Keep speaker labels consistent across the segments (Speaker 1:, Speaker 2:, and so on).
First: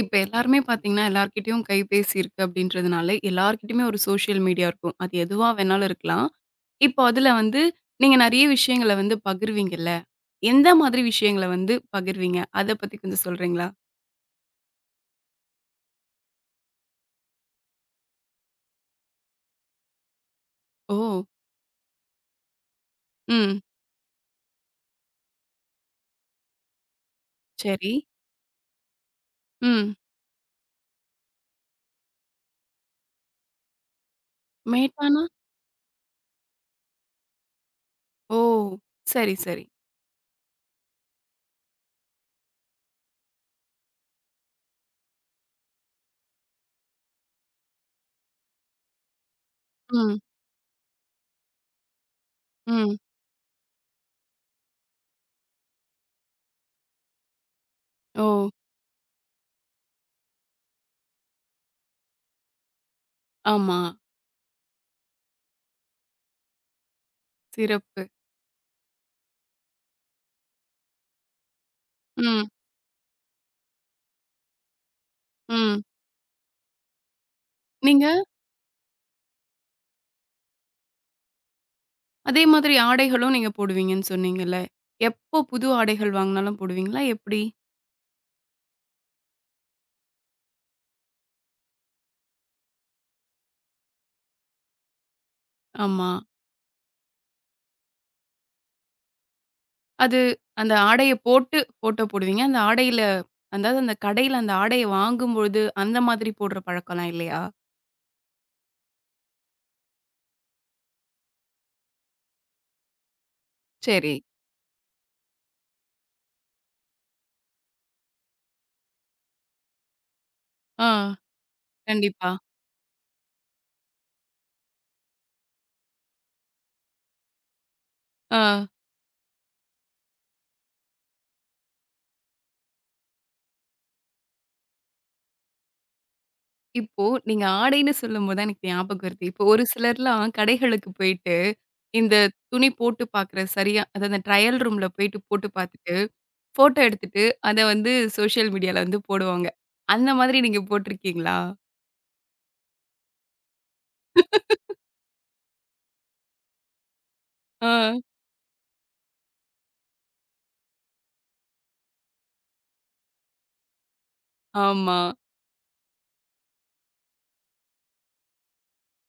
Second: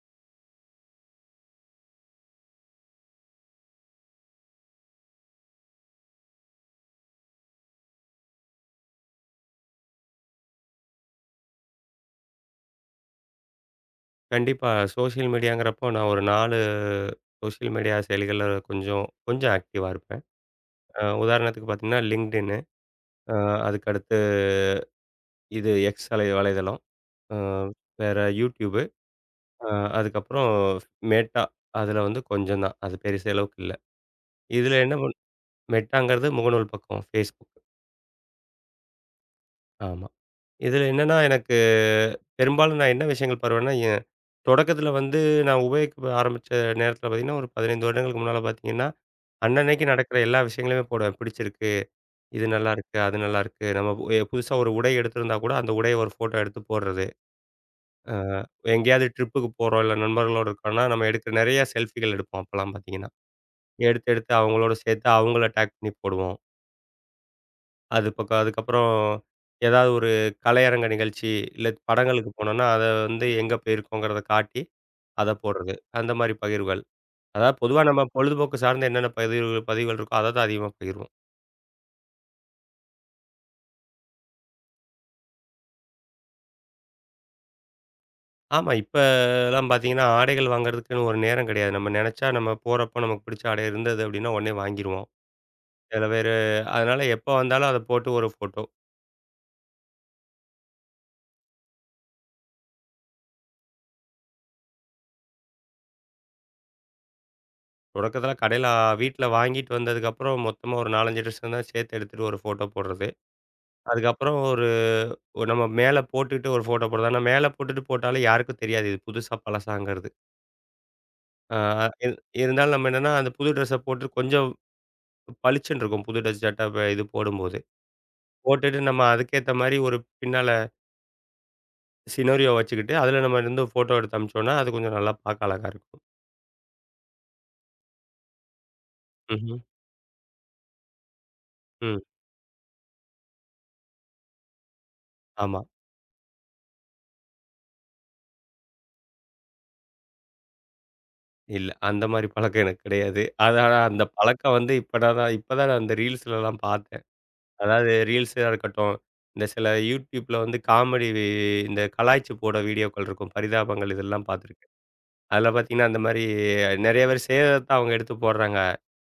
Speaker 1: இப்ப எல்லாருமே பார்த்தீங்கன்னா, எல்லார்கிட்டயும் கைபேசி இருக்கு அப்படின்றதுனால, எல்லார்கிட்டயுமே ஒரு சோசியல் மீடியா இருக்கும். அது எதுவா வேணாலும் இருக்கலாம். இப்போ அதுல வந்து நீங்க நெறைய விஷயங்கள வந்து பகிர்வீங்கல்ல. எந்த மாதிரி விஷயங்கள வந்து பகிர்வீங்க? அத பத்தி கொஞ்சம் சொல்றீங்களா?
Speaker 2: கண்டிப்பா. சோஷியல் மீடியாங்கிறப்போ நான் ஒரு 4 சோஷியல் மீடியா செயலிகள்ல கொஞ்சம் கொஞ்சம் ஆக்டிவா இருப்பேன்.
Speaker 1: ஓ!
Speaker 2: உதாரணத்துக்கு பார்த்தீங்கன்னா, LinkedIn. அ
Speaker 1: ம்.
Speaker 2: அதுக்கடுத்து இது X அலை வலைதளம். அ
Speaker 1: சரி.
Speaker 2: வேற YouTube. அ
Speaker 1: ம்.
Speaker 2: அதுக்கப்புறம் Meta. அதில வந்து கொஞ்சம் தான். அது பெருச அளவுக்கு இல்ல. இதில என்ன பண்
Speaker 1: மேட்டானா?
Speaker 2: Metaங்கிறது முகநூல் பக்கம் Facebook.
Speaker 1: ஓ! சரி, சரி.
Speaker 2: ஆமா. இதில என்னன்னா எனக்கு பெரும்பாலும் நான் என்ன விஷயங்கள் பருவேன்னா, தொடக்கத்தில வந்து நான் உபயோகிக்க ஆரம்பிச்ச நேரத்தில பார்த்தீங்கன்னா, ஒரு 15 வருடங்களுக்கு முன்னால பார்த்தீங்கன்னா அன்னன்னைக்கு நடக்கிற
Speaker 1: ம்,
Speaker 2: எல்லா விஷயங்களையுமே போடுவேன். பிடிச்சிருக்கு, இது
Speaker 1: ம்.
Speaker 2: நல்லாருக்கு, அது நல்லாருக்கு. நம்ம பு எ புதுசா ஒரு உடை எடுத்திருந்தா கூட, அந்த உடைய ஒரு ஃபோட்டோ எடுத்து போடுறது. அ
Speaker 1: ஓ!
Speaker 2: எங்கேயாவது ட்ரிப்புக்கு போறோம், இல்ல நண்பர்களோட இருக்கோம்னா, நம்ம எடுக்கிற நெறைய செல்ஃபிகள் எடுப்போம் அப்பலாம் பார்த்தீங்கன்னா.
Speaker 1: ஆமா.
Speaker 2: எடுத்து, எடுத்து அவங்களோட சேர்த்து அவங்கள டேக் பண்ணி போடுவோம்.
Speaker 1: சிறப்பு.
Speaker 2: அதுக்கப்புறம் ஏதாவது ஒரு கலையரங்க நிகழ்ச்சி, இல்ல படங்களுக்கு
Speaker 1: ம்,
Speaker 2: போனோம்னா, அத வந்து எங்க போயிருக்கோங்கிறத காட்டி, அத போடுறது.
Speaker 1: ம்.
Speaker 2: அந்த மாரி பகிர்வுகள். அதாவது பொதுவா நம்ம
Speaker 1: நீங்க
Speaker 2: பொழுதுபோக்கு சார்ந்த என்னென்ன பதிவுகள் பதிவுகள் இருக்கோ, அத தான் அதிகமா பகிர்வோம்.
Speaker 1: அதே மாதிரி ஆடைகளும் நீங்க போடுவீங்கன்னு சொன்னீங்கல்ல. எப்போ புது ஆடைகள் வாங்குனாலும் போடுவீங்களா? எப்படி?
Speaker 2: ஆமா. இப்பலாம் பார்த்தீங்கன்னா, ஆடைகள் வாங்குறதுக்குன்னு ஒரு நேரம் கிடையாது. நம்ம நெனச்சா நம்ம போறப்போ நமக்கு பிடிச்ச ஆடை இருந்தது அப்டின்னா, உடனே வாங்கிருவோம். சில
Speaker 1: ஆமா.
Speaker 2: பேரு அதனால எப்போ வந்தாலும் அத போட்டு ஒரு ஃபோட்டோ.
Speaker 1: அது அந்த ஆடைய போட்டு ஃபோட்டோ போடுவீங்க. அந்த ஆடையில அதாவது அந்த கடையில அந்த ஆடைய வாங்கும்பொழுது, அந்த மாதிரி போடுற பழக்கம்லாம் இல்லையா?
Speaker 2: தொடக்கத்தில கடையில வீட்ல வாங்கிட்டு வந்ததுக்கப்புறம் மொத்தமா ஒரு 4, 5 ட்ரெஸ் இருந்தா சேர்த்து எடுத்துட்டு ஒரு ஃபோட்டோ போடுறது.
Speaker 1: சரி.
Speaker 2: அதுக்கப்புறம் ஒரு ஒரு நம்ம மேல போட்டுட்டு ஒரு ஃபோட்டோ போடுறது. ஆனா மேல போட்டுட்டு போட்டாலும் யாருக்கும் தெரியாது இது புதுசா பழசாங்கிறது.
Speaker 1: ஆ.
Speaker 2: ஆ. இரு
Speaker 1: கண்டிப்பா.
Speaker 2: இருந்தாலும் நம்ம என்னன்னா, அந்த புது ட்ரெஸ்ஸ போட்டு கொஞ்சம் பளிச்சுன்னு இருக்கும். புது ட்ரெஸ் சட்ட இது போடும்போது.
Speaker 1: ஆ.
Speaker 2: போட்டுட்டு நம்ம அதுக்கேத்த மாரி ஒரு பின்னால சினோரியோ வச்சுக்கிட்டு, அதில நம்ம இருந்து ஃபோட்டோ எடுத்து அனுப்பிச்சோம்னா, அது கொஞ்சம் நல்லா பார்க்க அழகா இருக்கும்.
Speaker 1: இப்போ நீங்க ஆடைன்னு சொல்லும்போது தான் எனக்கு ஞாபகம் வருது. இப்போ
Speaker 2: ம்ஹ்ம்.
Speaker 1: ஒரு சிலர்லாம் கடைகளுக்கு போயிட்டு,
Speaker 2: ம்.
Speaker 1: இந்த துணி போட்டு பார்க்குற சரியா அதாவது அந்த ட்ரையல் ரூம்ல போயிட்டு போட்டு
Speaker 2: ஆமா.
Speaker 1: பார்த்துட்டு, ஃபோட்டோ எடுத்துட்டு அத வந்து சோஷியல் மீடியால வந்து போடுவாங்க. அந்த மாதிரி நீங்க போட்டுருக்கீங்களா?
Speaker 2: இல்ல. அந்த மாரி பழக்கம் எனக்கு கிடையாது. அது ஆனா அந்த பழக்கம் வந்து இப்ப தான் நான் அந்த ரீல்ஸ்லலாம் பார்த்தேன்.
Speaker 1: ஆ.
Speaker 2: அதாவது ரீல்ஸா இருக்கட்டும், இந்த சில YouTubeல வந்து காமெடி இந்த கலாய்ச்சு போட வீடியோக்கள் இருக்கும். பரிதாபங்கள் இதெல்லாம் பார்த்துருக்கேன்.
Speaker 1: ஆமா.
Speaker 2: அதில பார்த்தீங்கன்னா, அந்த மாரி நெறைய பேர் செய்றத அவங்க எடுத்து போடுறாங்க.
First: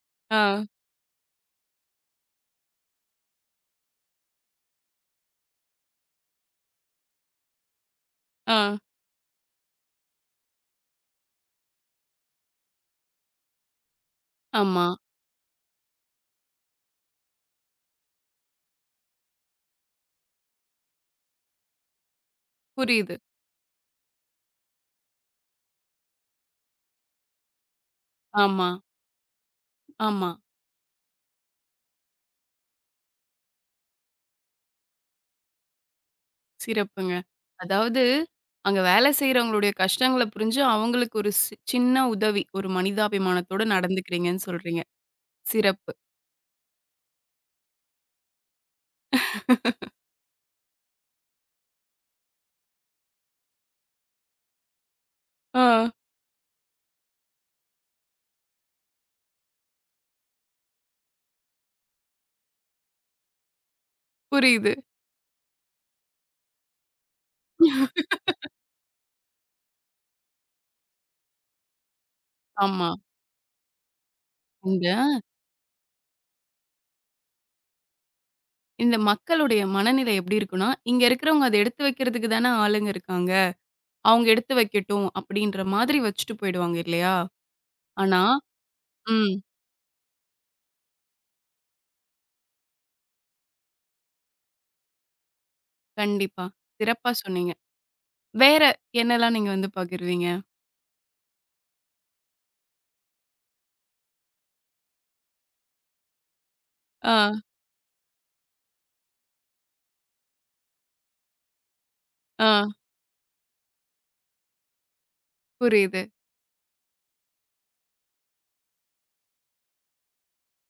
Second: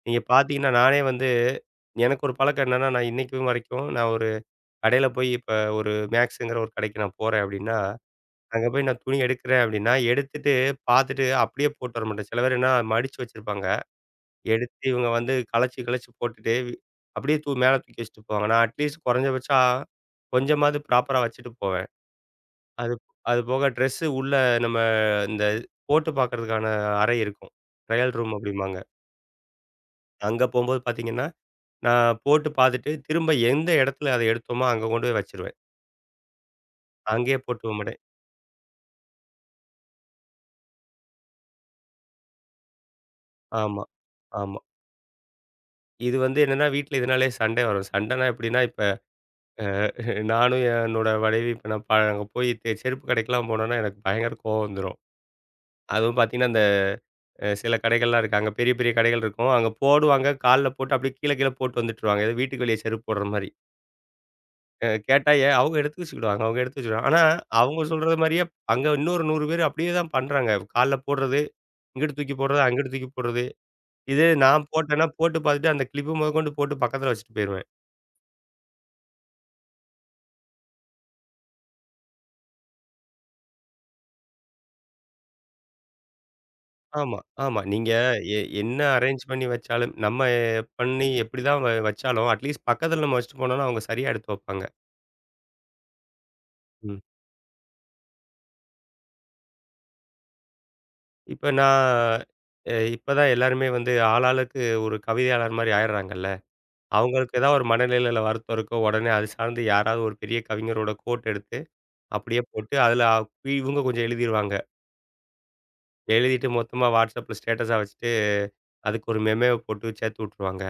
Speaker 2: நீங்க
Speaker 1: ஆ.
Speaker 2: பார்த்தீங்கன்னா, நானே வந்து எனக்கு ஒரு பழக்கம் என்னன்னா, நான் இன்னைக்கும் வரைக்கும் நான் ஒரு கடையில போய் இப்ப ஒரு மேக்ஸுங்கிற ஒரு கடைக்கு நான் போறேன் அப்டின்னா,
Speaker 1: ஆ.
Speaker 2: அங்க போய் நான் துணி எடுக்கிறேன் அப்டின்னா, எடுத்துட்டு பார்த்துட்டு அப்படியே போட்டு வர மாட்டேன். சில பேர் என்ன மடிச்சு வச்சிருப்பாங்க. எடுத்து
Speaker 1: ஆமா.
Speaker 2: இவங்க வந்து கிழச்சு போட்டுட்டு அப்படியே மேல தூக்கி வச்சுட்டு போவாங்க. நான் அட்லீஸ்ட் குறைஞ்சபட்சம் கொஞ்சமாவது ப்ராப்பரா வச்சுட்டு போவேன். அது
Speaker 1: புரியுது.
Speaker 2: அது போக ட்ரெஸ்ஸு உள்ள நம்ம இந்த போட்டு பார்க்கறதுக்கான அறை இருக்கும். ட்ரையல் ரூம்
Speaker 1: ஆமா.
Speaker 2: அப்படிம்பாங்க.
Speaker 1: ஆமா.
Speaker 2: அங்க போம்போது பார்த்தீங்கன்னா, நான் போட்டு பார்த்துட்டு, திரும்ப எந்த இடத்துல அத எடுத்தோமோ அங்க கொண்டு போய் வச்சுருவேன்.
Speaker 1: சிறப்புங்க.
Speaker 2: அங்கேயே போட்டுக்க மாட்டேன்.
Speaker 1: அதாவது அங்க வேலை செய்றவங்களுடைய கஷ்டங்கள புரிஞ்சு, அவங்களுக்கு ஒரு சின்ன உதவி. ஒரு மனிதாபிமானத்தோட
Speaker 2: ஆமா,
Speaker 1: நடந்துக்கிறீங்கன்னு
Speaker 2: ஆமா.
Speaker 1: சொல்றீங்க. சிறப்பு.
Speaker 2: இது வந்து என்னன்னா, வீட்ல இதனாலேயே சண்டை வரும். சண்டைனா எப்படின்னா, இப்ப அ நானும் என்னோட மனைவி இப்ப நான் ப அங்க போய் செருப்பு கடைக்கெல்லாம் போனோம்னா, எனக்கு பயங்கர கோவம் வந்துரும்.
Speaker 1: ஆ
Speaker 2: அதுவும் பார்த்தீங்கன்னா, இந்த அ சில கடைகள்லாம் இருக்கு. அங்க பெரிய பெரிய கடைகள் இருக்கும். அங்க போடுவாங்க. கால்ல போட்டு அப்படியே கீழ கீழ போட்டு வந்துட்டுருவாங்க. ஏதோ வீட்டுக்கு வெளிய செருப்பு போடுற மாரி.
Speaker 1: புரியுது.
Speaker 2: கேட்டா, ஏன் அவங்க எடுத்து வச்சுக்கிடுவாங்க. அவங்க எடுத்து வச்சுக்கிடுவாங்க. ஆனா, அவங்க சொல்றது மாரியே அங்க இன்னொரு 100 பேர் அப்படியே தான் பண்றாங்க. கால்ல போடுறது, இங்கிட்டு தூக்கி போடுறது,
Speaker 1: ஆமா.
Speaker 2: அங்கிட்டு தூக்கி போடுறது. இதே நான்
Speaker 1: இந்த
Speaker 2: போட்டேன்னா, போட்டு பார்த்துட்டு அந்த கிளிப்பு மொதக்கொண்டு போட்டு பக்கத்துல வச்சுட்டு போயிருவேன்.
Speaker 1: இந்த மக்களுடைய மனநிலை எப்படி இருக்குன்னா, இங்க இருக்கிறவங்க அத எடுத்து வைக்கிறதுக்கு தானே ஆளுங்க இருக்காங்க. அவங்க எடுத்து வைக்கட்டும் அப்படின்ற மாதிரி வச்சுட்டு போயிடுவாங்க இல்லையா?
Speaker 2: ஆமா, ஆமா. நீங்க
Speaker 1: ஆனா
Speaker 2: என்ன அரேஞ்ச்
Speaker 1: ம்.
Speaker 2: பண்ணி வச்சாலும், நம்ம பண்ணி எப்படி தான் வச்சாலும், அட்லீஸ்ட் பக்கத்துல நம்ம வச்சுட்டு போனோம்னா, அவங்க சரியா எடுத்து வைப்பாங்க.
Speaker 1: கண்டிப்பா.
Speaker 2: ம்.
Speaker 1: சிறப்பா சொன்னீங்க. வேற என்னலாம் நீங்க வந்து பகிர்வீங்க?
Speaker 2: இப்ப நான் இப்ப தான் எல்லாருமே வந்து ஆளாளுக்கு ஒரு கவிதையாளர் மாரி ஆயிடுறாங்கல்ல.
Speaker 1: ஆ,
Speaker 2: அவங்களுக்கு ஏதாவது ஒரு மனநிலையில வருத்தம் இருக்கோ, உடனே அது சார்ந்து யாராவது ஒரு பெரிய கவிஞரோட கோட் எடுத்து, அப்படியே
Speaker 1: ஆ.
Speaker 2: போட்டு அதில இவங்க கொஞ்சம் எழுதிருவாங்க.
Speaker 1: புரியுது.
Speaker 2: எழுதிட்டு மொத்தமா WhatsAppல ஸ்டேட்டஸா வச்சுட்டு, அதுக்கு ஒரு மெமேவ போட்டு சேர்த்து விட்டுருவாங்க.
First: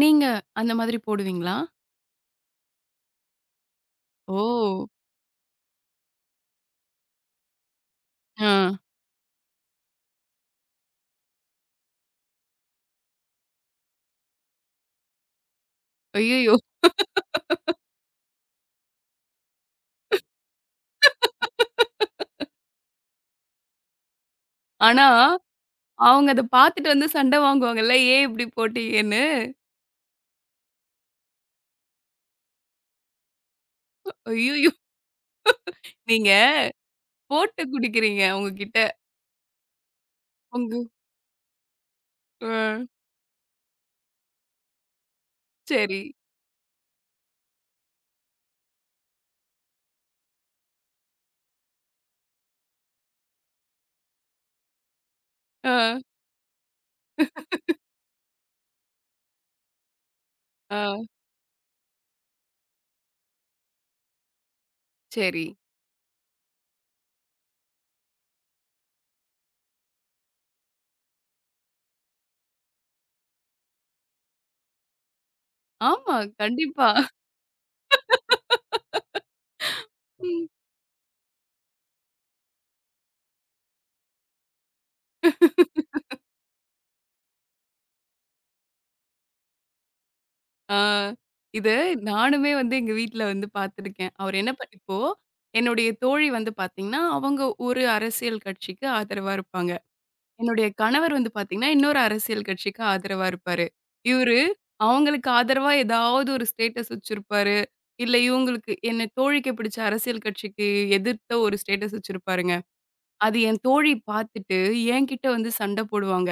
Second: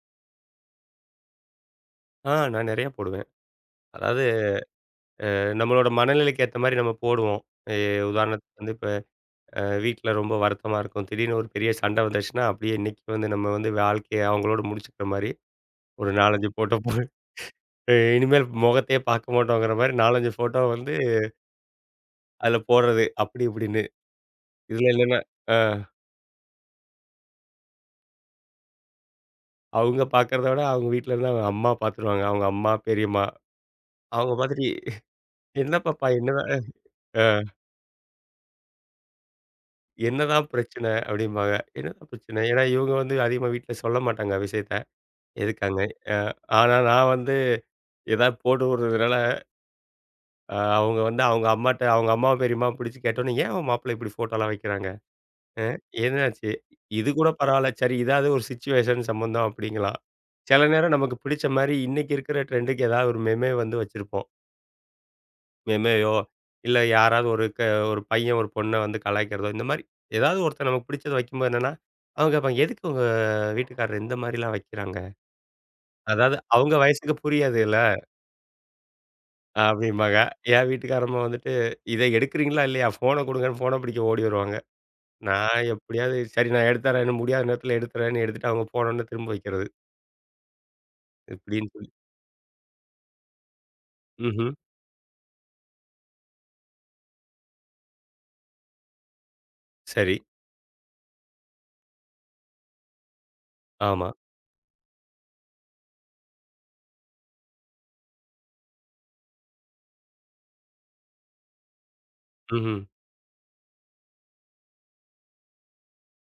Speaker 1: நீங்க அந்த மாதிரி போடுவீங்களா?
Speaker 2: ஆ, நான் நிறைய போடுவேன். அதாவது
Speaker 1: ஓ!
Speaker 2: நம்மளோட மனநிலைக்கு ஏத்த மாரி நம்ம போடுவோம். எ
Speaker 1: ஆ.
Speaker 2: உதாரணத்துக்கு வந்து இப்ப வீட்ல ரொம்ப வருத்தமா இருக்கும். திடீர்னு ஒரு பெரிய சண்டை வந்துருச்சுன்னா, அப்படியே இன்னைக்கு வந்து நம்ம வந்து வாழ்க்கைய அவங்களோட முடிச்சுக்கிற மாரி ஒரு 4, 5
Speaker 1: ஐயய்யோ!
Speaker 2: போட்டோ போ இனிமேல் முகத்தையே பார்க்க மாட்டோங்கிற மாரி 4, 5 போட்டோ வந்து அதில போடுறது. அப்படி இப்படின்னு. இதுல
Speaker 1: ஆனா,
Speaker 2: என்னன்னா, அ
Speaker 1: அவங்க அத பார்த்துட்டு வந்து சண்ட வாங்குவாங்கல்ல, ஏன் இப்படி போட்டீங்கன்னு?
Speaker 2: அவங்க பார்க்கறத விட அவங்க வீட்ல இருந்து அவங்க அம்மா பார்த்துருவாங்க. அவங்க அம்மா, பெரியம்மா அவங்க மாதிரி
Speaker 1: ஐயய்யோ!
Speaker 2: "என்ன பாப்பா
Speaker 1: நீங்க
Speaker 2: என்னதான் அ
Speaker 1: போட்டு குடுக்குறீங்க அவங்ககிட்ட.
Speaker 2: என்னதான்
Speaker 1: உங்க
Speaker 2: பிரச்சனை?" அப்படிம்பாங்க. "என்னதான் பிரச்சனை?"
Speaker 1: அ
Speaker 2: ஏன்னா இவங்க வந்து அதிகமா வீட்ல சொல்ல மாட்டாங்க விஷயத்த. எதுக்காங்க.
Speaker 1: சரி.
Speaker 2: ஆனா நான் வந்து ஏதாவது போட்டு விடுறதுனால, அவங்க வந்து அவங்க அம்மாட்ட அவங்க அம்மா, பெரியம்மாவ பிடிச்சு கேட்டோன்னே, "ஏன் உன் மாப்பிள்ளை இப்படி ஃபோட்டோலாம் வைக்கிறாங்க? அ
Speaker 1: ஆ,
Speaker 2: என்னாச்சு?" இது கூட பரவால்ல. சரி இதாவது ஒரு சிச்சுவேஷன் சம்பந்தம் அப்படிங்கலாம். சில
Speaker 1: ஆ,
Speaker 2: நேரம் நமக்கு பிடிச்ச மாரி இன்னைக்கு இருக்கிற ட்ரெண்டுக்கு ஏதாவது ஒரு மெமே வந்து வச்சிருப்போம்.
Speaker 1: சரி.
Speaker 2: மெமேயோ, இல்ல யாராவது ஒரு பையன், ஒரு பொண்ண வந்து கலாய்க்கிறதோ, இந்த மாரி ஏதாவது ஒருத்தன் நமக்கு பிடிச்சத வைக்கும்போது என்னன்னா, அவங்க கேட்பாங்க, "எதுக்கு உங்க வீட்டுக்காரர் இந்த மாரிலாம் வைக்கிறாங்க?"
Speaker 1: ஆமா,
Speaker 2: அதாவது அவங்க
Speaker 1: கண்டிப்பா.
Speaker 2: வயசுக்கு புரியாதுல்ல. அப்படிம்பாங்க. என் வீட்டுக்காரம்மா வந்துட்டு, "இத எடுக்கிறீங்களா இல்லையா? ஃபோன குடுங்கன்னு" ஃபோன பிடிக்க ஓடி வருவாங்க. நான் எப்படியாவது, "சரி நான் எடுத்து தரேன்னு" முடியாத நேரத்தில எடுத்து தரேன்னு எடுத்துட்டு அவங்க போனோனே திரும்ப வைக்கிறது.
Speaker 1: ஆ.
Speaker 2: இப்படின்னு
Speaker 1: இது
Speaker 2: சொல்லி
Speaker 1: நானுமே வந்து எங்க வீட்ல வந்து பார்த்துருக்கேன். அவர் என்ன
Speaker 2: ம்ஹ்ம்.
Speaker 1: இப்போ என்னுடைய தோழி வந்து பார்த்தீங்கன்னா, அவங்க ஒரு அரசியல் கட்சிக்கு ஆதரவா இருப்பாங்க.
Speaker 2: சரி.
Speaker 1: என்னுடைய கணவர் வந்து பாத்தீங்கன்னா, இன்னொரு அரசியல் கட்சிக்கு ஆதரவா இருப்பாரு.
Speaker 2: ஆமா.
Speaker 1: இவரு அவங்களுக்கு ஆதரவா ஏதாவது ஒரு ஸ்டேட்டஸ் வச்சிருப்பாரு. இல்ல இவங்களுக்கு என்ன தோழிக்கு பிடிச்ச அரசியல் கட்சிக்கு எதிர்த்த ஒரு ஸ்டேட்டஸ் வச்சிருப்பாருங்க.
Speaker 2: ம்ஹ்ம்.
Speaker 1: அது என் தோழி பாத்துட்டு என்கிட்ட வந்து சண்டை போடுவாங்க.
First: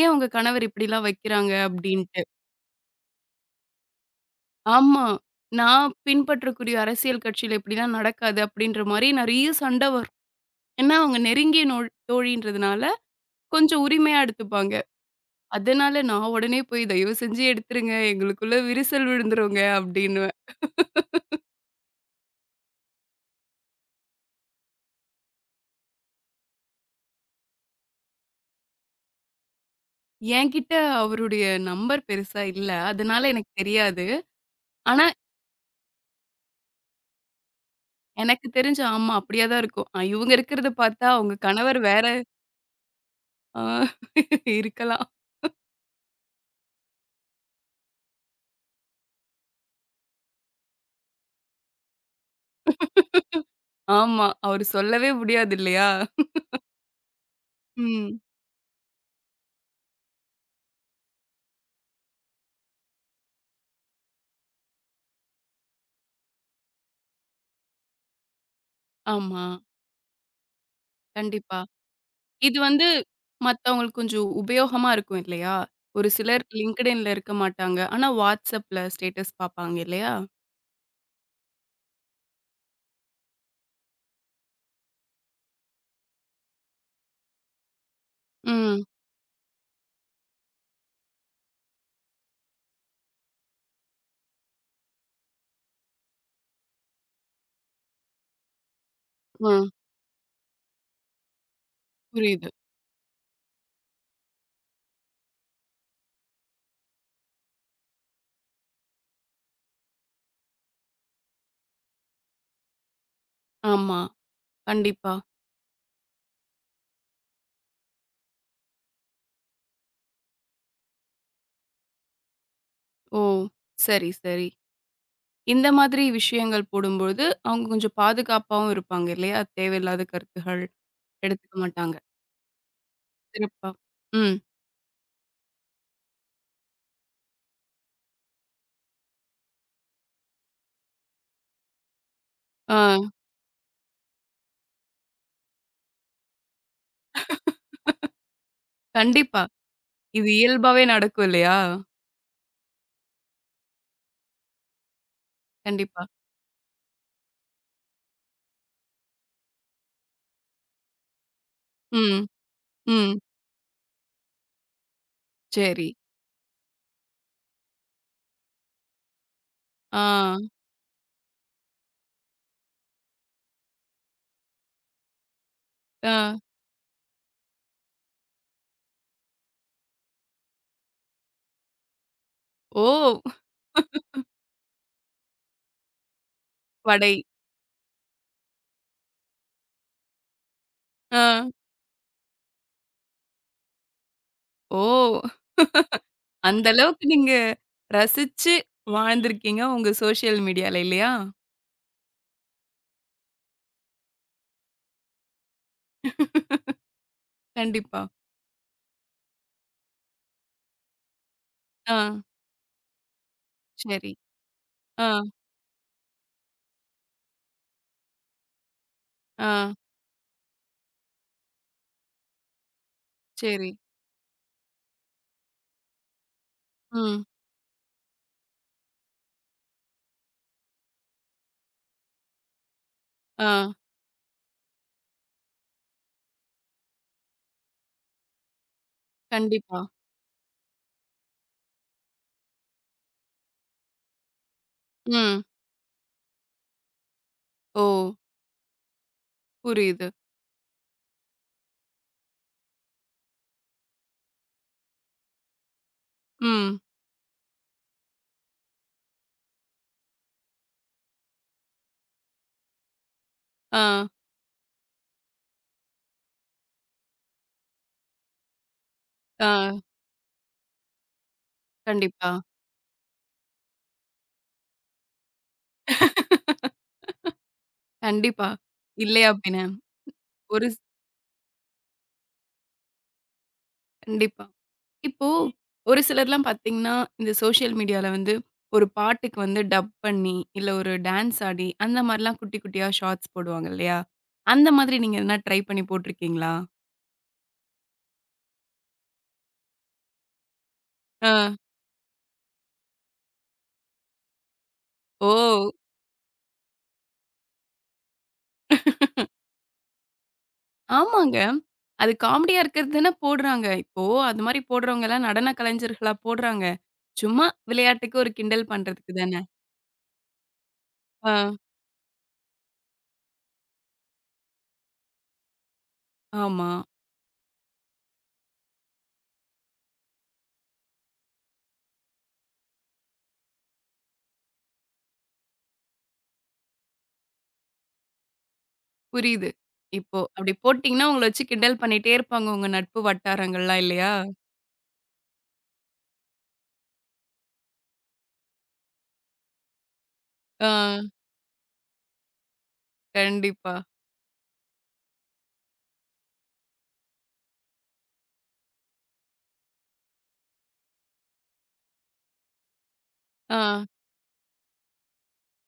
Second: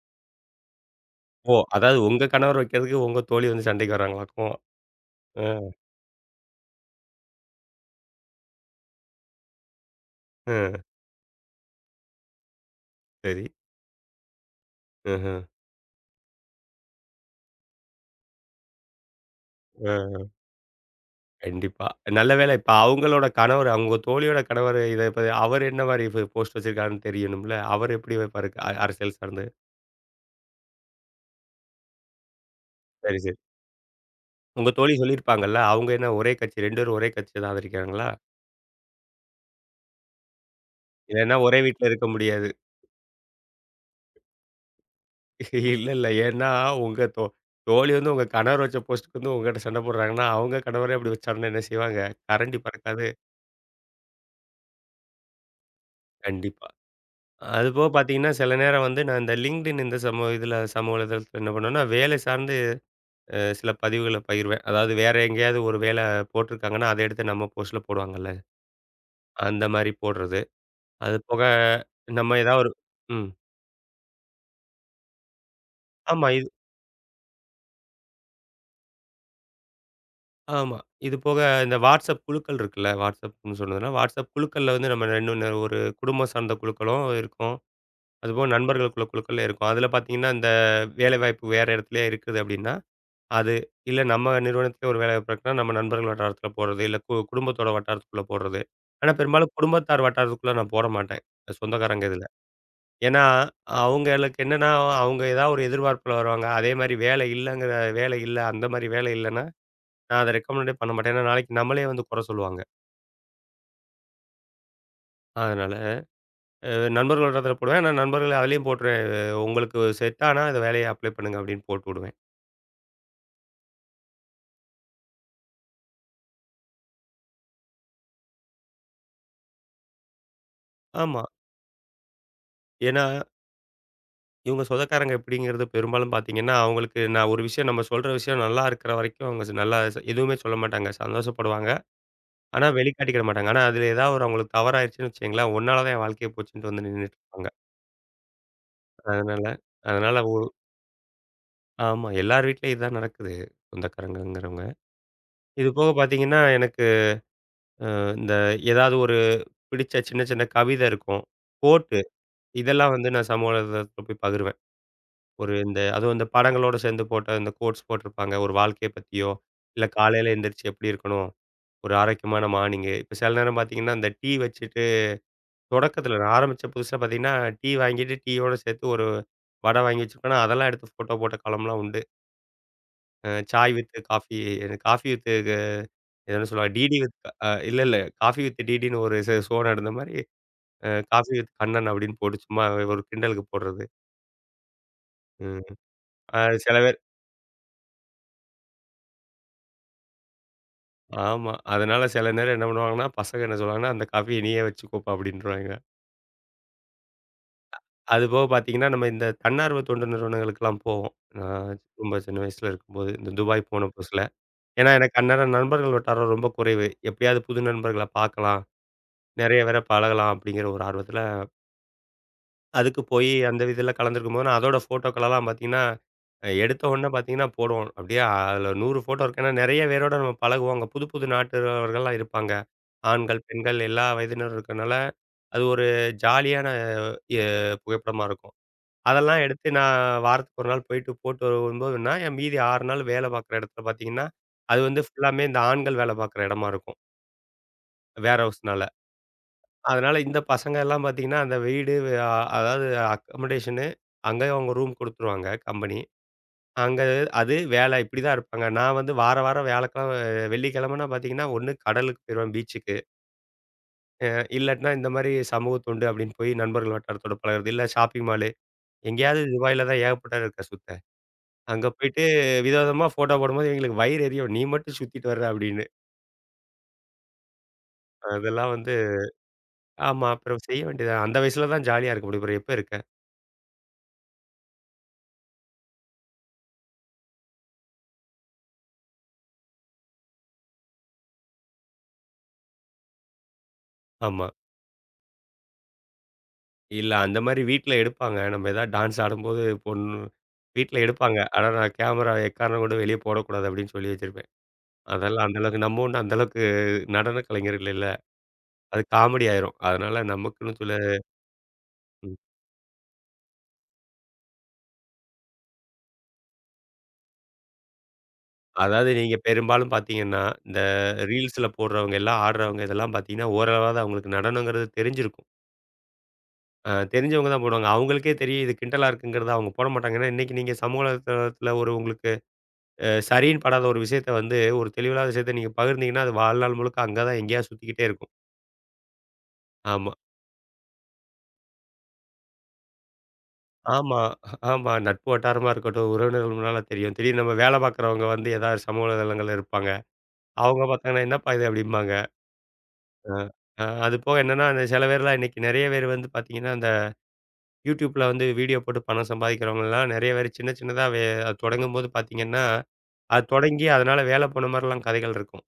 Speaker 1: "ஏன் உங்க கணவர் இப்படிலாம் வைக்கிறாங்க?"
Speaker 2: ஓ! அதாவது
Speaker 1: அப்படின்ட்டு.
Speaker 2: உங்க கணவர் வைக்கிறதுக்கு உங்க தோழி வந்து சண்டைக்கு வராங்களாக்கும்.
Speaker 1: ஆமா.
Speaker 2: அ,
Speaker 1: நான் பின்பற்றக்கூடிய அரசியல் கட்சியில இப்படிலாம் நடக்காது அப்படின்ற மாரி நெறைய சண்டை வரும்.
Speaker 2: அ.
Speaker 1: ஏன்னா அவங்க நெருங்கிய தோழின்றதுனால
Speaker 2: சரி.
Speaker 1: கொஞ்சம் உரிமையா எடுத்துப்பாங்க.
Speaker 2: ம்ஹ்ம்.
Speaker 1: அதனால நான் உடனே போய் "தயவு செஞ்சு எடுத்துருங்க. எங்களுக்குள்ள விரிசல் விழுந்துருங்க"
Speaker 2: அ
Speaker 1: அப்டின்னுவேன்.
Speaker 2: கண்டிப்பா. நல்ல வேளை இப்ப அவங்களோட கணவர், அவங்க தோழியோட கணவர் இத பத்தி அவர் என்ன மாரி போஸ்ட் வச்சிருக்காருன்னு தெரியணும்ல. அவர் எப்படி வைப்பாரு அரசியல் சார்ந்து?
Speaker 1: என்கிட்ட அவருடைய நம்பர் பெருசா இல்ல.
Speaker 2: சரி,
Speaker 1: அதனால
Speaker 2: சரி.
Speaker 1: எனக்கு தெரியாது.
Speaker 2: உங்க தோழி
Speaker 1: ஆனா
Speaker 2: சொல்லியிருப்பாங்கல்ல. அவங்க என்ன ஒரே கட்சி 2 பேரும் ஒரே கட்சிய தான் ஆதரிக்கிறாங்களா?
Speaker 1: எனக்கு தெரிஞ்சு ஆமா அப்டியே தான் இருக்கும். இவங்க இருக்கிறத பார்த்தா அவங்க
Speaker 2: இல்லன்னா ஒரே
Speaker 1: கணவர்
Speaker 2: வீட்ல இருக்க
Speaker 1: வேற
Speaker 2: முடியாது.
Speaker 1: ஆ இருக்கலாம்.
Speaker 2: இல்ல, இல்ல. ஏன்னா உங்க தோ தோழி வந்து உங்க கணவர் வச்ச போஸ்ட்டுக்கு வந்து உங்ககிட்ட சண்டை போடுறாங்கன்னா, அவங்க கணவரே அப்படி வச்சாருன்னா என்ன செய்வாங்க? கரண்டி பறக்காது.
Speaker 1: ஆமா. அவரு சொல்லவே முடியாது இல்லையா?
Speaker 2: கண்டிப்பா. அதுபோக
Speaker 1: ம்.
Speaker 2: பார்த்தீங்கன்னா, சில நேரம் வந்து நான் இந்த LinkedIn இந்த சமூக இதுல சமூக வலைதளத்துல என்ன பண்ணுவேன்னா, வேலை சார்ந்து சில பதிவுகள பகிர்வேன். அதாவது வேற எங்கேயாவது ஒரு வேல போட்டிருக்காங்கன்னா, அத எடுத்து நம்ம போஸ்ட்ல போடுவாங்கல்ல.
Speaker 1: ஆமா.
Speaker 2: அந்த மாரி போடுறது. அது போக
Speaker 1: கண்டிப்பா.
Speaker 2: நம்ம
Speaker 1: இது
Speaker 2: ஏதாவது ஒரு
Speaker 1: வந்து
Speaker 2: ம்.
Speaker 1: மத்தவங்களுக்கு கொஞ்சம் உபயோகமா இருக்கும் இல்லையா? ஒரு
Speaker 2: ஆமா.
Speaker 1: சிலர்
Speaker 2: இது
Speaker 1: LinkedInல இருக்க மாட்டாங்க. ஆனா WhatsAppல ஸ்டேட்டஸ் பார்ப்பாங்க இல்லையா?
Speaker 2: ஆமா. இது போக இந்த WhatsApp குழுக்கள் இருக்குல்ல. WhatsAppன்னு சொன்னதுனா, WhatsApp குழுக்கள்ல வந்து நம்ம 2 ஒரு குடும்பம் சார்ந்த குழுக்களும் இருக்கும். அதுபோக
Speaker 1: ம்.
Speaker 2: நண்பர்களுக்குள்ள குழுக்கள்ல இருக்கும். அதுல பார்த்தீங்கன்னா, இந்த வேலைவாய்ப்பு வேற இடத்துலயே இருக்குது அப்படின்னா, அது. இல்ல நம்ம நிறுவனத்திலே ஒரு வேலை வாய்ப்பு இருக்குன்னா, நம்ம நண்பர்கள் வட்டாரத்தில போடுறது. இல்ல குடும்பத்தோட வட்டாரத்துக்குள்ள போடுறது. ஆனா பெரும்பாலும்
Speaker 1: ம்.
Speaker 2: குடும்பத்தார் வட்டாரத்துக்குள்ள நான் போட மாட்டேன். சொந்தக்காரங்க இதில.
Speaker 1: புரியுது.
Speaker 2: ஏன்னா, அவங்களுக்கு என்னன்னா, அவங்க ஏதாவது ஒரு எதிர்பார்ப்புல வருவாங்க. அதே மாரி வேலை இல்ல, அந்த மாரி வேலை இல்லன்னா, நான் அத ரெக்கமெண்டே பண்ண மாட்டேன். ஏன்னா, நாளைக்கு நம்மளே வந்து குறை சொல்லுவாங்க.
Speaker 1: ஆமா. கண்டிப்பா.
Speaker 2: அதனால அ நண்பர்கள் வட்டாரத்தில போடுவேன். ஆனா நண்பர்கள் அதிலேயும் போட்டுருவேன். உங்களுக்கு செட் ஆனா இந்த வேலைய அப்ளை பண்ணுங்க அப்டின்னு போட்டுவுடுவேன்.
Speaker 1: ஓ! சரி, சரி. இந்த மாதிரி விஷயங்கள் போடும்பொழுது, அவங்க கொஞ்சம் பாதுகாப்பாவும் இருப்பாங்க இல்லையா? தேவையில்லாத கருத்துகள்
Speaker 2: ஆமா.
Speaker 1: எடுத்துக்க மாட்டாங்க.
Speaker 2: ஏன்னா
Speaker 1: சிறப்பா. ம்.
Speaker 2: இவங்க சொந்தக்காரங்க எப்படிங்கிறது பெரும்பாலும் பார்த்தீங்கன்னா, அவங்களுக்கு நான் ஒரு விஷயம் நம்ம சொல்ற விஷயம் நல்லா இருக்கிற வரைக்கும் அவங்க ஸ் நல்லா ஸ் எதுவுமே சொல்ல மாட்டாங்க. சந்தோஷப்படுவாங்க. ஆனா
Speaker 1: ஆ
Speaker 2: வெளிக்காட்டிக்கிட மாட்டாங்க. ஆனா அதில ஏதாவது ஒரு அவங்களுக்கு தவறாயிருச்சுன்னு வச்சுக்கங்களேன், உன்னால தான் என் வாழ்க்கையே போச்சுன்ட்டு வந்து நின்னுட்டுருப்பாங்க.
Speaker 1: கண்டிப்பா.
Speaker 2: அதனால அதனால
Speaker 1: இது
Speaker 2: ஒ
Speaker 1: இயல்பாவே நடக்கும் இல்லையா?
Speaker 2: ஆமா. எல்லார் வீட்லயும் இதுதான் நடக்குது. சொந்தக்காரங்கங்கிறவங்க. இது போக
Speaker 1: கண்டிப்பா.
Speaker 2: பார்த்தீங்கன்னா, எனக்கு அ இந்த ஏதாவது ஒரு பிடிச்ச சின்ன சின்ன கவிதை இருக்கும். கோட்டு
Speaker 1: ம்.
Speaker 2: இதெல்லாம் வந்து
Speaker 1: ம்.
Speaker 2: நான் சமூக வலைதளத்தில போய் பகிர்வேன். ஒரு இந்த
Speaker 1: சரி.
Speaker 2: அதுவும் இந்த படங்களோட சேர்ந்து போட்ட இந்த கோட்ஸ் போட்டிருப்பாங்க. ஒரு வாழ்க்கைய பத்தியோ, இல்ல
Speaker 1: ஆ.
Speaker 2: காலையில எந்திரிச்சு எப்படி இருக்கணும்? ஒரு ஆரோக்கியமான மார்னிங். இப்ப சில நேரம் பார்த்தீங்கன்னா, இந்த டீ வச்சுட்டு
Speaker 1: ஆ.
Speaker 2: தொடக்கத்தில நான் ஆரம்பிச்ச புதுசுல பார்த்தீங்கன்னா, டீ வாங்கிட்டு டீயோட சேர்த்து ஒரு வடை வாங்கி வச்சிருப்பேனா, அதெல்லாம் எடுத்து ஃபோட்டோ போட்ட காலம்லாம் உண்டு.
Speaker 1: ஓ!
Speaker 2: Chai with coffee coffee with என்ன சொல்லுவாங்க? DD
Speaker 1: vada.
Speaker 2: வித் இல்ல இல்ல காஃபி வித் டிடின்னு ஒரு ச ஷோ நடந்த மாரி,
Speaker 1: ஆ.
Speaker 2: காஃபி வித் கண்ணன் அப்படின்னு போட்டு சும்மா ஒரு கிண்டலுக்கு போடுறது.
Speaker 1: ஓ!
Speaker 2: ம். அ
Speaker 1: அந்த
Speaker 2: சில பேர்
Speaker 1: அளவுக்கு நீங்க ரசிச்சு வாழ்ந்திருக்கீங்க உங்க சோசியல் மீடியால இல்லையா?
Speaker 2: ஆமா. அதனால சில நேரம் என்ன பண்ணுவாங்கன்னா, பசங்க என்ன சொல்லுவாங்கன்னா, "அந்த காஃபிய நீயே வச்சுக்கோப்பா" அப்படின்ருவாய்ங்க.
Speaker 1: கண்டிப்பா.
Speaker 2: அதுபோக பாத்தீங்கன்னா, நம்ம இந்த தன்னார்வ தொண்டு நிறுவனங்களுக்குலாம் போவோம். நான்
Speaker 1: ஆ.
Speaker 2: ரொம்ப சின்ன வயசுல இருக்கும்போது, இந்த துபாய் போன
Speaker 1: சரி.
Speaker 2: புதுசுல. ஏன்னா,
Speaker 1: ஆ.
Speaker 2: எனக்கு அந்நேரம் நண்பர்கள் வட்டாரம் ரொம்ப குறைவு. எப்பயாவது புது நண்பர்கள பாக்கலாம்,
Speaker 1: ஆ.
Speaker 2: நெறைய பேர பழகலாம் அப்படிங்கிற ஒரு ஆர்வத்துல அதுக்கு போயி அந்த
Speaker 1: சரி.
Speaker 2: இதுல கலந்துருக்கும்போது, நான் அதோட ஃபோட்டோக்களெல்லாம் பார்த்தீங்கன்னா, எடுத்த உடனே
Speaker 1: ம்.
Speaker 2: பார்த்தீங்கன்னா போடுவோம். அப்படியே அதில 100 ஃபோட்டோ இருக்கு. ஏன்னா நெறைய பேரோட நம்ம பழகுவோம். அங்க புது புது நாட்டவர்கள்லாம் இருப்பாங்க. ஆண்கள்,
Speaker 1: ஆ.
Speaker 2: பெண்கள் எல்லா வயதினரும் இருக்கனால, அது ஒரு ஜாலியான எ புகைப்படமா இருக்கும். அதெல்லாம் எடுத்து
Speaker 1: கண்டிப்பா.
Speaker 2: நான் வாரத்துக்கு 1 நாள் போயிட்டு போட்டு வரும்போதுன்னா, என் மீதி 6 நாள் வேலை பார்க்குற இடத்துல பார்த்தீங்கன்னா, அது வந்து ஃபுல்லாமே
Speaker 1: ம்.
Speaker 2: இந்த ஆண்கள் வேலை பார்க்குற இடமா இருக்கும்.
Speaker 1: ஓ!
Speaker 2: வேர் ஹவுஸ்னால.
Speaker 1: புரியுது.
Speaker 2: அதனால இந்த பசங்க எல்லாம் பார்த்தீங்கன்னா, அந்த வீடு வே- அ அதாவது அக்கமடேஷனு அங்கேயே அவங்க ரூம் குடுத்துருவாங்க கம்பெனி.
Speaker 1: ம்.
Speaker 2: அங்க அது வேலை இப்படி தான் இருப்பாங்க. நான் வந்து வார வாரம் வெள்ளிக்கிழமைனா பார்த்தீங்கன்னா, ஒண்ணு கடலுக்கு போயிருவேன் பீச்சுக்கு.
Speaker 1: ஆ.
Speaker 2: அ இல்லாட்டினா இந்த மாரி சமூக தொண்டு அப்படின்னு போய் நண்பர்கள் வட்டாரத்தோட பழகுறது. இல்ல ஷாப்பிங் மாலு. எங்கேயாவது
Speaker 1: ஆ.
Speaker 2: துபாயில தான் ஏகப்பட்ட இருக்கேன் சுத்த. அங்க போயிட்டு
Speaker 1: கண்டிப்பா.
Speaker 2: விதவிதமா ஃபோட்டோ போடும்போது எங்களுக்கு வயிறு எரியும். நீ மட்டும் சுத்திட்டு வர்ற அப்படின்னு.
Speaker 1: கண்டிப்பா.
Speaker 2: அதெல்லாம் வந்து
Speaker 1: இல்லையா பின்ன.
Speaker 2: ஆமா. அப்புறம்
Speaker 1: ஒரு ஸ்
Speaker 2: செய்ய வேண்டியது தான். அந்த வயசுல தான் ஜாலியா இருக்க முடியும். அப்புறம் எப்ப இருக்க?
Speaker 1: கண்டிப்பா. இப்போ ஒரு சிலர்லாம் பார்த்தீங்கன்னா, இந்த சோஷியல் மீடியால வந்து ஒரு பாட்டுக்கு வந்து டப் பண்ணி, இல்ல ஒரு டான்ஸ் ஆடி, அந்த மாரிலாம் குட்டி குட்டியா ஷார்ட்ஸ் போடுவாங்க இல்லையா?
Speaker 2: ஆமா.
Speaker 1: அந்த மாதிரி நீங்க எதனா ட்ரை பண்ணி போட்டுருக்கீங்களா?
Speaker 2: இல்ல அந்த மாரி வீட்ல எடுப்பாங்க. நம்ம ஏதாவது டான்ஸ் ஆடும்போது பொண்ணு வீட்ல
Speaker 1: ஆ.
Speaker 2: எடுப்பாங்க. ஆனா நான் கேமரா எக்காரணம் கொண்டும் வெளிய போடக்கூடாது அப்படின்னு சொல்லி வச்சிருப்பேன்.
Speaker 1: ஓ!
Speaker 2: அதெல்லாம் அந்த அளவுக்கு நம்ம ஒண்ணும் அந்த அளவுக்கு நடன கலைஞர்கள் இல்ல. அது காமெடி ஆயிரும். அதனால நமக்குன்னு சில
Speaker 1: ஆமாங்க. அது
Speaker 2: ம்.
Speaker 1: காமெடியா இருக்கிறது தானே போடுறாங்க. இப்போ அது மாரி போடுறவங்கலாம் நடன கலைஞர்களா போடுறாங்க. சும்மா விளையாட்டுக்கு ஒரு கிண்டல்
Speaker 2: அதாவது
Speaker 1: பண்றதுக்கு
Speaker 2: நீங்க
Speaker 1: தானே.
Speaker 2: பெரும்பாலும் பார்த்தீங்கன்னா, இந்த
Speaker 1: ஆ,
Speaker 2: ரீல்ஸ்ல போடுறவங்க எல்லாம் ஆடுறவங்க இதெல்லாம் பார்த்தீங்கன்னா, ஓரளவாவது அவங்களுக்கு நடனங்கிறது தெரிஞ்சிருக்கும்.
Speaker 1: ஆமா.
Speaker 2: தெரிஞ்சவங்க தான் போடுவாங்க. அவங்களுக்கே தெரியும் இது கிண்டலா இருக்குங்கிறத அவங்க போட மாட்டாங்க. ஏன்னா, இன்னைக்கு நீங்க சமூக வலைதளத்தில ஒரு உங்களுக்கு சரின்னு படாத ஒரு விஷயத்த வந்து, ஒரு தெளிவில்லாத விஷயத்த நீங்க பகிர்ந்தீங்கன்னா, அது வாழ்நாள் முழுக்க அங்க தான் எங்கேயாவது சுத்திக்கிட்டே இருக்கும்.
Speaker 1: புரியுது.
Speaker 2: ஆமா.
Speaker 1: இப்போ அப்படி போட்டீங்கன்னா, உங்கள வச்சு கிண்டல் பண்ணிட்டே இருப்பாங்க உங்க நட்பு வட்டாரங்கள்லாம் இல்லையா?
Speaker 2: ஆமா. ஆமா. நட்பு வட்டாரமா இருக்கட்டும், உறவினர்கள் முன்னால தெரியும். திடீர்னு நம்ம வேலை பார்க்குறவங்க வந்து ஏதாவது சமூக வலைதளங்கள்ல இருப்பாங்க.
Speaker 1: ஆ,
Speaker 2: அவங்க பார்த்தாங்கன்னா, "என்னப்பா இது?" அப்படிம்பாங்க. அ
Speaker 1: கண்டிப்பா.
Speaker 2: அ அது போக என்னன்னா, அந்த சில பேர்லாம் இன்னைக்கு நெறைய பேர் வந்து பார்த்தீங்கன்னா, அந்த YouTubeல வந்து வீடியோ போட்டு பணம் சம்பாதிக்கிறவங்கலாம் நெறைய பேர் சின்ன சின்னதா அது தொடங்கும்போது பார்த்தீங்கன்னா, அது
Speaker 1: ஆ,
Speaker 2: தொடங்கி அதனால வேலை போன மாரிலாம் கதைகள் இருக்கும்.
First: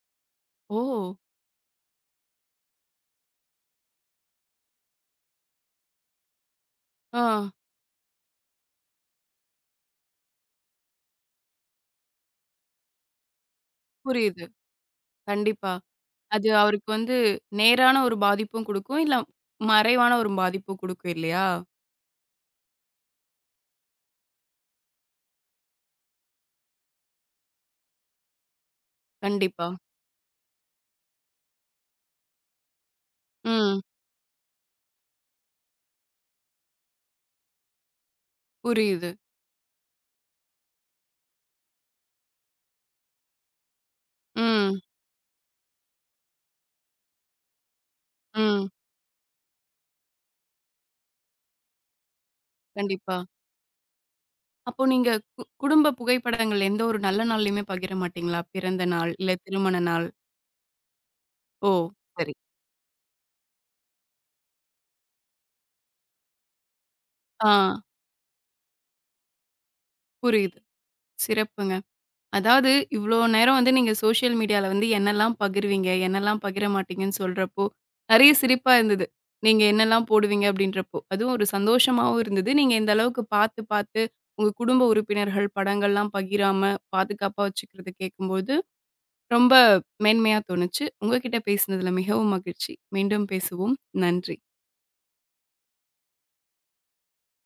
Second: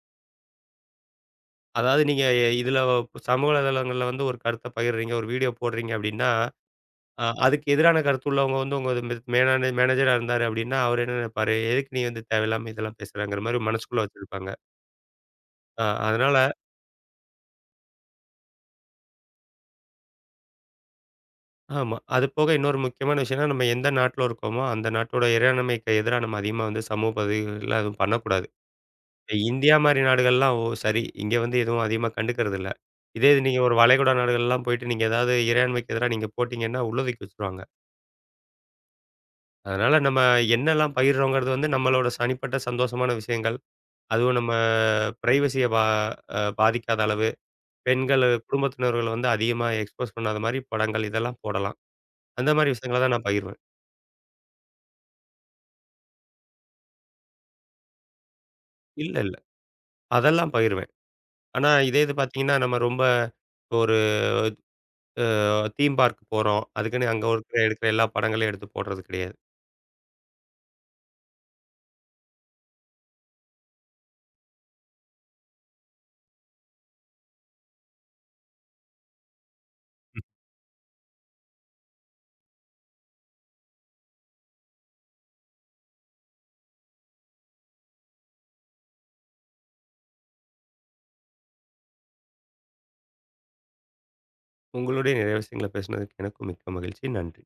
Speaker 1: ஓ!
Speaker 2: அதாவது நீங்க சமூக வலைதளங்கள்ல வந்து ஒரு கருத்த பகிர்றீங்க, ஒரு வீடியோ போடுறீங்க அப்டின்னா,
Speaker 1: ஆ,
Speaker 2: அதுக்கு எதிரான கருத்து உள்ளவங்க வந்து உங்க மேலான மேனேஜரா இருந்தாரு அப்டின்னா, அவரு என்ன நினைப்பாரு? எதுக்கு நீ வந்து தேவையில்லாம இதெல்லாம் பேசுறங்கிற மாரி மனசுக்குள்ள
Speaker 1: புரியுது.
Speaker 2: வச்சிருப்பாங்க.
Speaker 1: கண்டிப்பா.
Speaker 2: அதனால
Speaker 1: அது அவருக்கு வந்து நேரான ஒரு பாதிப்பும் குடுக்கும். இல்ல மறைவான ஒரு பாதிப்பும் குடுக்கும் இல்லையா?
Speaker 2: ஆமா. அது போக இன்னொரு முக்கியமான விஷயம்னா, நம்ம எந்த நாட்ல இருக்கோமோ, அந்த நாட்டோட இறையாண்மைக்கு எதிரா நம்ம அதிகமா வந்து சமூக பதவிகள்ல எதுவும் பண்ணக்கூடாது.
Speaker 1: கண்டிப்பா.
Speaker 2: இந்தியா மாரி நாடுகள்லாம் ஓ சரி. இங்க வந்து எதுவும் அதிகமா கண்டுக்கறதில்ல. இதே இது நீங்க ஒரு
Speaker 1: ம்.
Speaker 2: வளைகுடா நாடுகள்லாம் போயிட்டு நீங்க ஏதாவது இறையாண்மைக்கு எதிரா நீங்க போட்டீங்கன்னா, உள்ள தூக்கி வச்சுருவாங்க.
Speaker 1: புரியுது.
Speaker 2: அதனால நம்ம என்னெல்லாம் பயிர்றோங்கிறது வந்து நம்மளோட தனிப்பட்ட சந்தோஷமான விஷயங்கள். அதுவும் நம்ம
Speaker 1: ம்,
Speaker 2: பிரைவசிய பா அ பாதிக்காத அளவு, பெண்கள்,
Speaker 1: ம்.
Speaker 2: குடும்பத்தினர்கள் வந்து அதிகமா எக்ஸ்போஸ் பண்ணாத மாரி படங்கள் இதெல்லாம் போடலாம். அந்த மாரி விஷயங்கள தான்
Speaker 1: கண்டிப்பா.
Speaker 2: நான் பகிர்வேன்.
Speaker 1: அப்போ நீங்க குடும்ப புகைப்படங்கள் எந்த ஒரு நல்ல நாள்லயுமே பகிர மாட்டீங்களா? பிறந்த நாள்,
Speaker 2: இல்ல, இல்ல.
Speaker 1: இல்ல திருமண நாள்.
Speaker 2: அதெல்லாம் பகிர்வேன். ஆனா
Speaker 1: ஓ!
Speaker 2: இதே இது
Speaker 1: சரி.
Speaker 2: பார்த்தீங்கன்னா, நம்ம ரொம்ப ஒரு தீம் பார்க் போறோம். அதுக்குன்னு அங்க
Speaker 1: ஆ
Speaker 2: இருக்கிற எடுக்கிற எல்லா படங்களையும் எடுத்து போடுறது கிடையாது.
Speaker 1: புரியுது. சிறப்புங்க. அதாவது இவ்ளோ நேரம் வந்து நீங்க சோஷியல் மீடியால வந்து என்னலாம் பகிர்வீங்க, என்னலாம் பகிர மாட்டீங்கன்னு சொல்றப்போ, நெறைய சிரிப்பா இருந்தது. நீங்க என்னலாம் போடுவீங்க அப்படின்றப்போ. அதுவும் ஒரு சந்தோஷமாவும் இருந்தது. நீங்க இந்த அளவுக்கு பார்த்து பார்த்து உங்க குடும்ப உறுப்பினர்கள் படங்கள்லாம் பகிராம பாதுகாப்பா வச்சுக்கிறத கேட்கும்போது ரொம்ப மேன்மையா தோணுச்சு. உங்க கிட்ட பேசினதுல மிகவும் மகிழ்ச்சி. மீண்டும் பேசுவோம். நன்றி.
Speaker 2: உங்களுடைய நிறைய விஷயங்கள பேசினதுக்கு எனக்கும் மிக்க மகிழ்ச்சி. நன்றி.